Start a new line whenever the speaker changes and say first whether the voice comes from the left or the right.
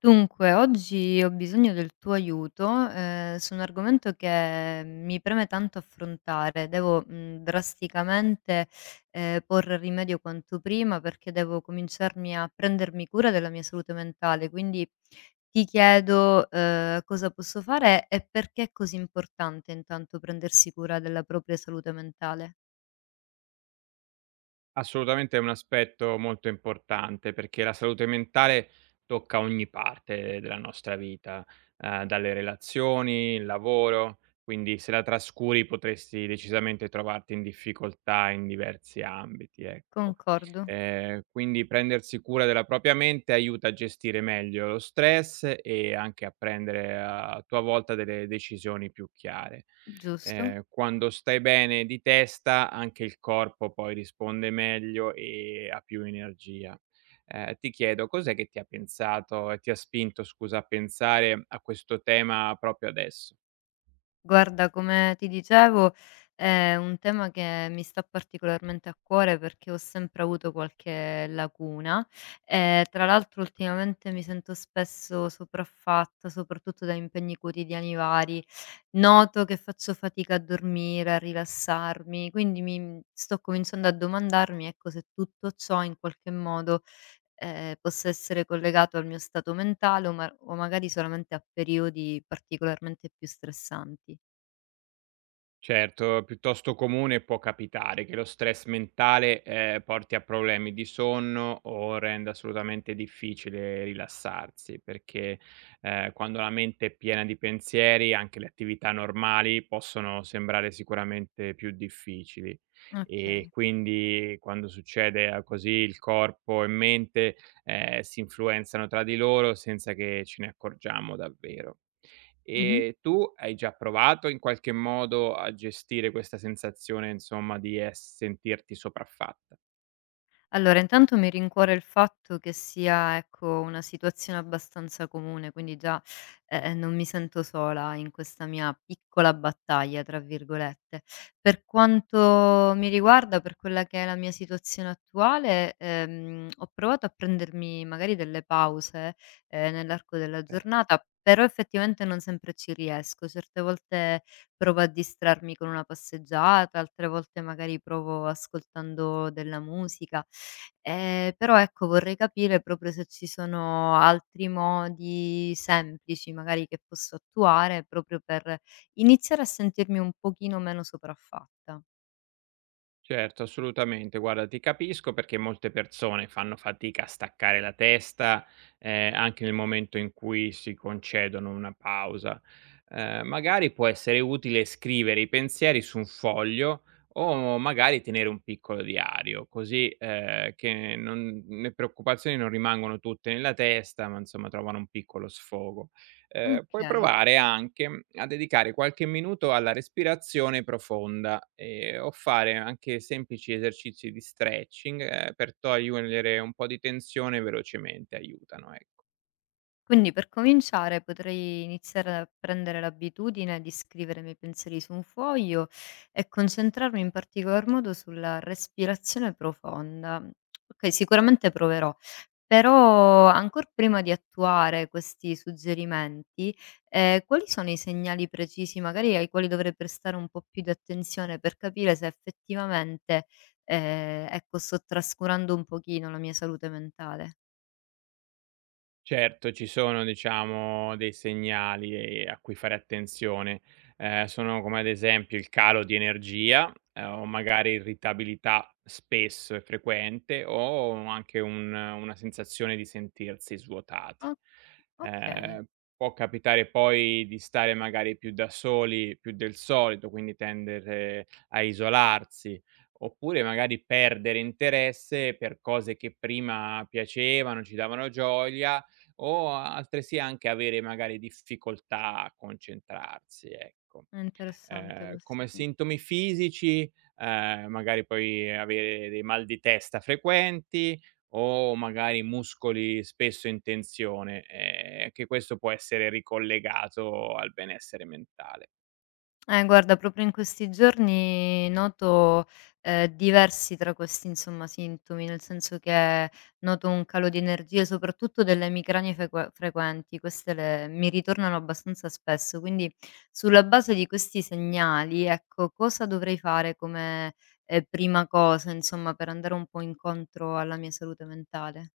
left: Dunque, oggi ho bisogno del tuo aiuto, su un argomento che mi preme tanto affrontare. Devo, drasticamente, porre rimedio quanto prima perché devo cominciarmi a prendermi cura della mia salute mentale. Quindi ti chiedo, cosa posso fare e perché è così importante intanto prendersi cura della propria salute mentale.
right: Assolutamente è un aspetto molto importante, perché la salute mentale tocca ogni parte della nostra vita, dalle relazioni, il lavoro, quindi se la trascuri potresti decisamente trovarti in difficoltà in diversi ambiti, ecco.
left: Concordo,
right: Quindi prendersi cura della propria mente aiuta a gestire meglio lo stress e anche a prendere a tua volta delle decisioni più chiare.
left: giusto?
right: Quando stai bene di testa anche il corpo poi risponde meglio e ha più energia. Ti chiedo cos'è che ti ha pensato e ti ha spinto scusa, a pensare a questo tema proprio adesso?
left: Guarda, come ti dicevo, è un tema che mi sta particolarmente a cuore perché ho sempre avuto qualche lacuna e tra l'altro ultimamente mi sento spesso sopraffatta, soprattutto da impegni quotidiani vari. Noto che faccio fatica a dormire, a rilassarmi, quindi mi sto cominciando a domandarmi, ecco, se tutto ciò in qualche modo possa essere collegato al mio stato mentale o, o magari solamente a periodi particolarmente più stressanti.
right: Certo, piuttosto comune può capitare che lo stress mentale, porti a problemi di sonno o renda assolutamente difficile rilassarsi, perché, quando la mente è piena di pensieri anche le attività normali possono sembrare sicuramente più difficili. E
left: Okay.
right: quindi quando succede a così il corpo e mente, si influenzano tra di loro senza che ce ne accorgiamo davvero.
left: Mh-mh.
right: E tu hai già provato in qualche modo a gestire questa sensazione, insomma, di es sentirti sopraffatta?
left: Allora, intanto mi rincuora il fatto che sia, ecco, una situazione abbastanza comune, quindi già, non mi sento sola in questa mia "piccola battaglia", tra virgolette. Per quanto mi riguarda, per quella che è la mia situazione attuale, ho provato a prendermi magari delle pause, nell'arco della giornata, però effettivamente non sempre ci riesco. Certe volte provo a distrarmi con una passeggiata, altre volte magari provo ascoltando della musica. Però ecco vorrei capire proprio se ci sono altri modi semplici magari che posso attuare proprio per iniziare a sentirmi un pochino meno sopraffatta.
right: Certo, assolutamente. Guarda, ti capisco perché molte persone fanno fatica a staccare la testa, anche nel momento in cui si concedono una pausa. Magari può essere utile scrivere i pensieri su un foglio o magari tenere un piccolo diario, così che non- le preoccupazioni non rimangono tutte nella testa, ma insomma trovano un piccolo sfogo. Puoi
left: Okay.
right: provare anche a dedicare qualche minuto alla respirazione profonda, o fare anche semplici esercizi di stretching, per togliere un po' di tensione velocemente, aiutano, ec
left: Quindi per cominciare potrei iniziare a prendere l'abitudine di scrivere i miei pensieri su un foglio e concentrarmi in particolar modo sulla respirazione profonda. Okay, sicuramente proverò. Però ancor prima di attuare questi suggerimenti, quali sono i segnali precisi magari ai quali dovrei prestare un po' più di attenzione per capire se effettivamente, ecco sto trascurando un pochino la mia salute mentale?
right: Certo, ci sono diciamo dei segnali, a cui fare attenzione. Sono come ad esempio il calo di energia, o magari irritabilità spesso e frequente o anche un una sensazione di sentirsi svuotati.
left: O Okay,
right: Ehm, Può capitare poi di stare magari più da soli, più del solito, quindi tendere a isolarsi, oppure magari perdere interesse per cose che prima piacevano, ci davano gioia o a altresì anche avere magari difficoltà a concentrarsi, ecco.
left: è interessante questo,
right: Come
left: sì.
right: sintomi fisici, magari puoi avere dei mal di testa frequenti o magari muscoli spesso in tensione, che questo può essere ricollegato al benessere mentale.
left: Guarda, proprio in questi giorni noto, diversi tra questi, insomma, sintomi, nel senso che noto un calo di energie, soprattutto delle migragne frequenti, queste le mi ritornano abbastanza spesso. Quindi, sulla base di questi segnali, ecco, cosa dovrei fare come, prima cosa, insomma, per andare un po' incontro alla mia salute mentale?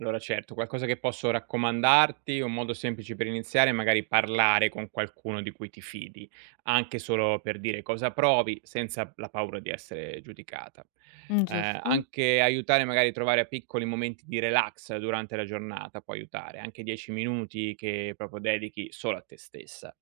right: Allora certo, qualcosa che posso raccomandarti, un modo semplice per iniziare è magari parlare con qualcuno di cui ti fidi, anche solo per dire cosa provi senza la paura di essere giudicata.
left: Giusto.
right: Anche aiutare magari a trovare piccoli momenti di relax durante la giornata può aiutare, anche 10 minuti che proprio dedichi solo a te stessa.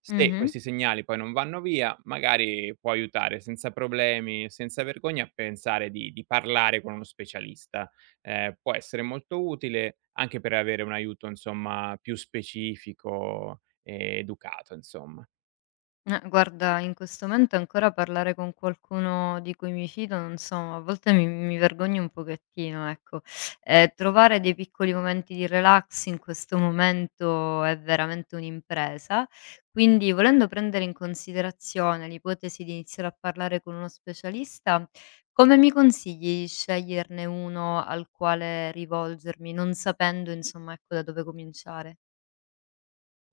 right: Se
left: Mh-mh.
right: questi segnali poi non vanno via, magari può aiutare senza problemi, senza vergogna a pensare di parlare con uno specialista. Può essere molto utile anche per avere un aiuto, insomma, più specifico e educato, insomma.
left: Guarda, in questo momento ancora parlare con qualcuno di cui mi fido, non so, a volte mi vergogno un pochettino, ecco. Trovare dei piccoli momenti di relax in questo momento è veramente un'impresa, quindi volendo prendere in considerazione l'ipotesi di iniziare a parlare con uno specialista, come mi consigli di sceglierne uno al quale rivolgermi, non sapendo insomma, ecco, da dove cominciare?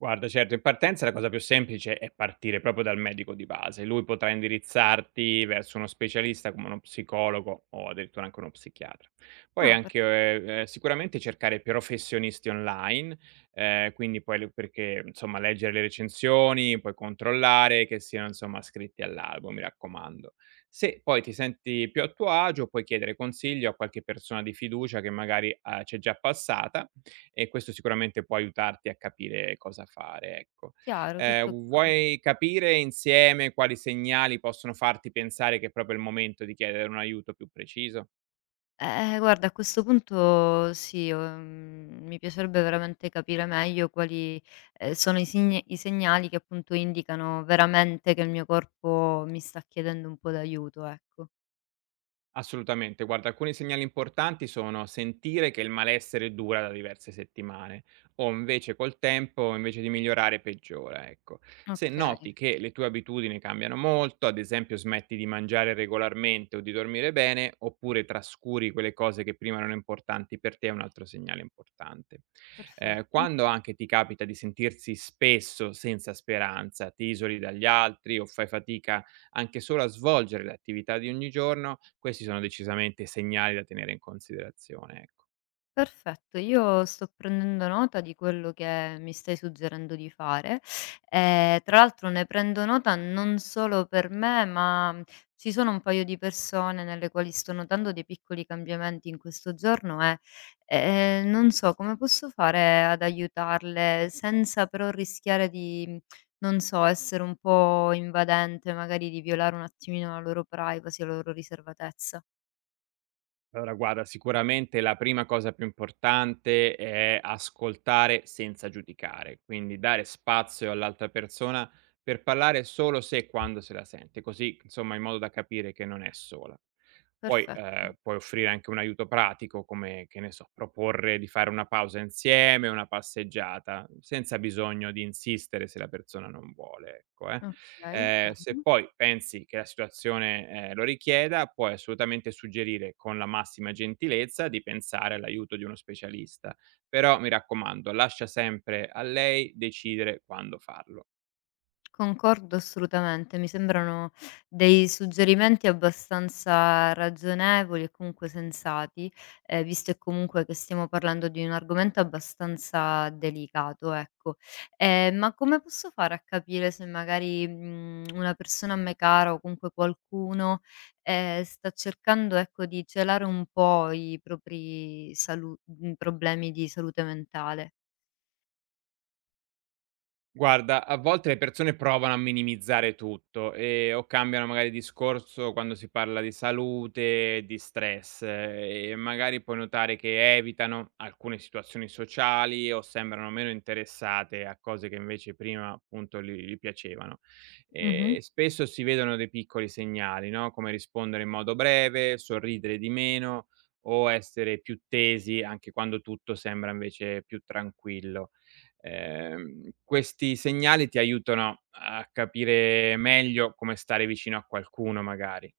right: Guarda, certo, in partenza la cosa più semplice è partire proprio dal medico di base. Lui potrà indirizzarti verso uno specialista come uno psicologo o addirittura anche uno psichiatra. Poi
left: Ah,
right: anche
left: perfe
right: sicuramente cercare professionisti online, quindi poi le- perché insomma leggere le recensioni, poi controllare che siano insomma scritti all'albo, mi raccomando. Se poi ti senti più a tuo agio, puoi chiedere consiglio a qualche persona di fiducia che magari c'è già passata e questo sicuramente può aiutarti a capire cosa fare, ecco.
left: Chiaro, tutto chiaro.
right: Vuoi capire insieme quali segnali possono farti pensare che è proprio il momento di chiedere un aiuto più preciso?
left: Guarda a questo punto sì, mi piacerebbe veramente capire meglio quali, sono i sign i segnali che appunto indicano veramente che il mio corpo mi sta chiedendo un po' d'aiuto, ecco.
right: Assolutamente. Guarda, alcuni segnali importanti sono sentire che il malessere dura da diverse settimane o invece col tempo, invece di migliorare, peggiora, ecco. Se
left: Okay,
right: noti che le tue abitudini cambiano molto, ad esempio smetti di mangiare regolarmente o di dormire bene, oppure trascuri quelle cose che prima erano importanti per te, è un altro segnale importante.
left: perfetto.
right: Quando anche ti capita di sentirsi spesso senza speranza, ti isoli dagli altri o fai fatica anche solo a svolgere le attività di ogni giorno, questi sono decisamente segnali da tenere in considerazione, ecco.
left: Perfetto, io sto prendendo nota di quello che mi stai suggerendo di fare. E, tra l'altro ne prendo nota non solo per me, ma ci sono un paio di persone nelle quali sto notando dei piccoli cambiamenti in questo giorno e non so come posso fare ad aiutarle senza però rischiare di, non so, essere un po' invadente, magari di violare un attimino la loro privacy, la loro riservatezza.
right: Allora guarda, sicuramente la prima cosa più importante è ascoltare senza giudicare, quindi dare spazio all'altra persona per parlare solo se e quando se la sente, così insomma in modo da capire che non è sola. Poi
left: Perfetto.
right: puoi offrire anche un aiuto pratico, come che ne so, proporre di fare una pausa insieme, una passeggiata, senza bisogno di insistere se la persona non vuole, ecco, eh.
left: Ok, chiaro.
right: Se poi pensi che la situazione, lo richieda, puoi assolutamente suggerire con la massima gentilezza di pensare all'aiuto di uno specialista. Però mi raccomando, lascia sempre a lei decidere quando farlo.
left: Concordo assolutamente, mi sembrano dei suggerimenti abbastanza ragionevoli e comunque sensati, visto e comunque che stiamo parlando di un argomento abbastanza delicato, ecco. Ma come posso fare a capire se magari, una persona a me cara o comunque qualcuno, sta cercando, ecco, di celare un po' i propri problemi di salute mentale?
right: Guarda, a volte le persone provano a minimizzare tutto, o cambiano magari discorso quando si parla di salute, di stress, e magari puoi notare che evitano alcune situazioni sociali o sembrano meno interessate a cose che invece prima appunto gli piacevano.
left: Mh-mh.
right: Spesso si vedono dei piccoli segnali, no, come rispondere in modo breve, sorridere di meno o essere più tesi anche quando tutto sembra invece più tranquillo. Questi segnali ti aiutano a capire meglio come stare vicino a qualcuno magari.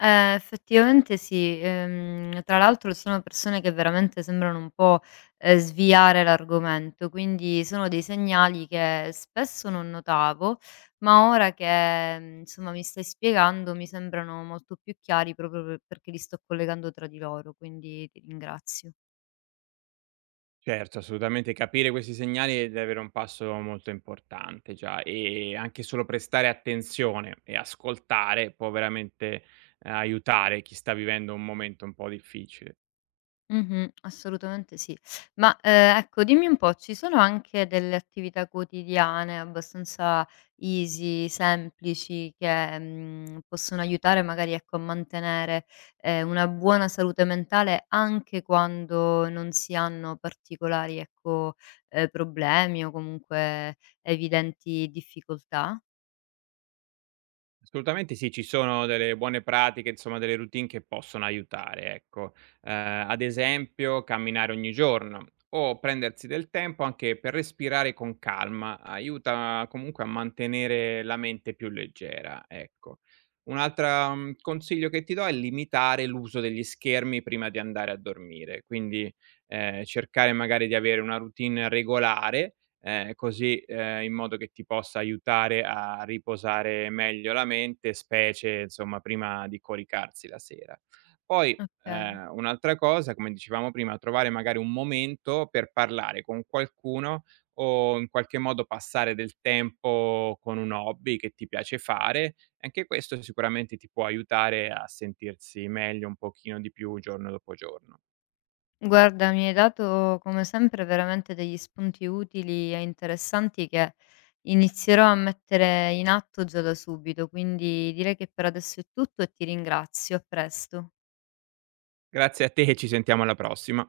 left: Effettivamente sì, tra l'altro sono persone che veramente sembrano un po', sviare l'argomento, quindi sono dei segnali che spesso non notavo, ma ora che, insomma mi stai spiegando mi sembrano molto più chiari proprio pe perché li sto collegando tra di loro, quindi ti ringrazio.
right: Certo, assolutamente capire questi segnali è davvero un passo molto importante già e anche solo prestare attenzione e ascoltare può veramente, aiutare chi sta vivendo un momento un po' difficile.
left: Mh-mh, assolutamente sì. Ma, ecco dimmi un po', ci sono anche delle attività quotidiane abbastanza easy, semplici che, possono aiutare magari, ecco, a mantenere, una buona salute mentale anche quando non si hanno particolari, ecco, problemi o comunque evidenti difficoltà?
right: Assolutamente sì, ci sono delle buone pratiche, insomma delle routine che possono aiutare, ecco. Ad esempio camminare ogni giorno o prendersi del tempo anche per respirare con calma, aiuta comunque a mantenere la mente più leggera, ecco. Un'altra consiglio che ti do è limitare l'uso degli schermi prima di andare a dormire, quindi, cercare magari di avere una routine regolare. Così, in modo che ti possa aiutare a riposare meglio la mente, specie insomma prima di coricarsi la sera. Poi,
left: Okay.
right: un'altra cosa, come dicevamo prima, trovare magari un momento per parlare con qualcuno o in qualche modo passare del tempo con un hobby che ti piace fare, anche questo sicuramente ti può aiutare a sentirsi meglio un pochino di più giorno dopo giorno.
left: Guarda, mi hai dato come sempre veramente degli spunti utili e interessanti che inizierò a mettere in atto già da subito, quindi direi che per adesso è tutto e ti ringrazio, a presto.
right: Grazie a te e ci sentiamo alla prossima.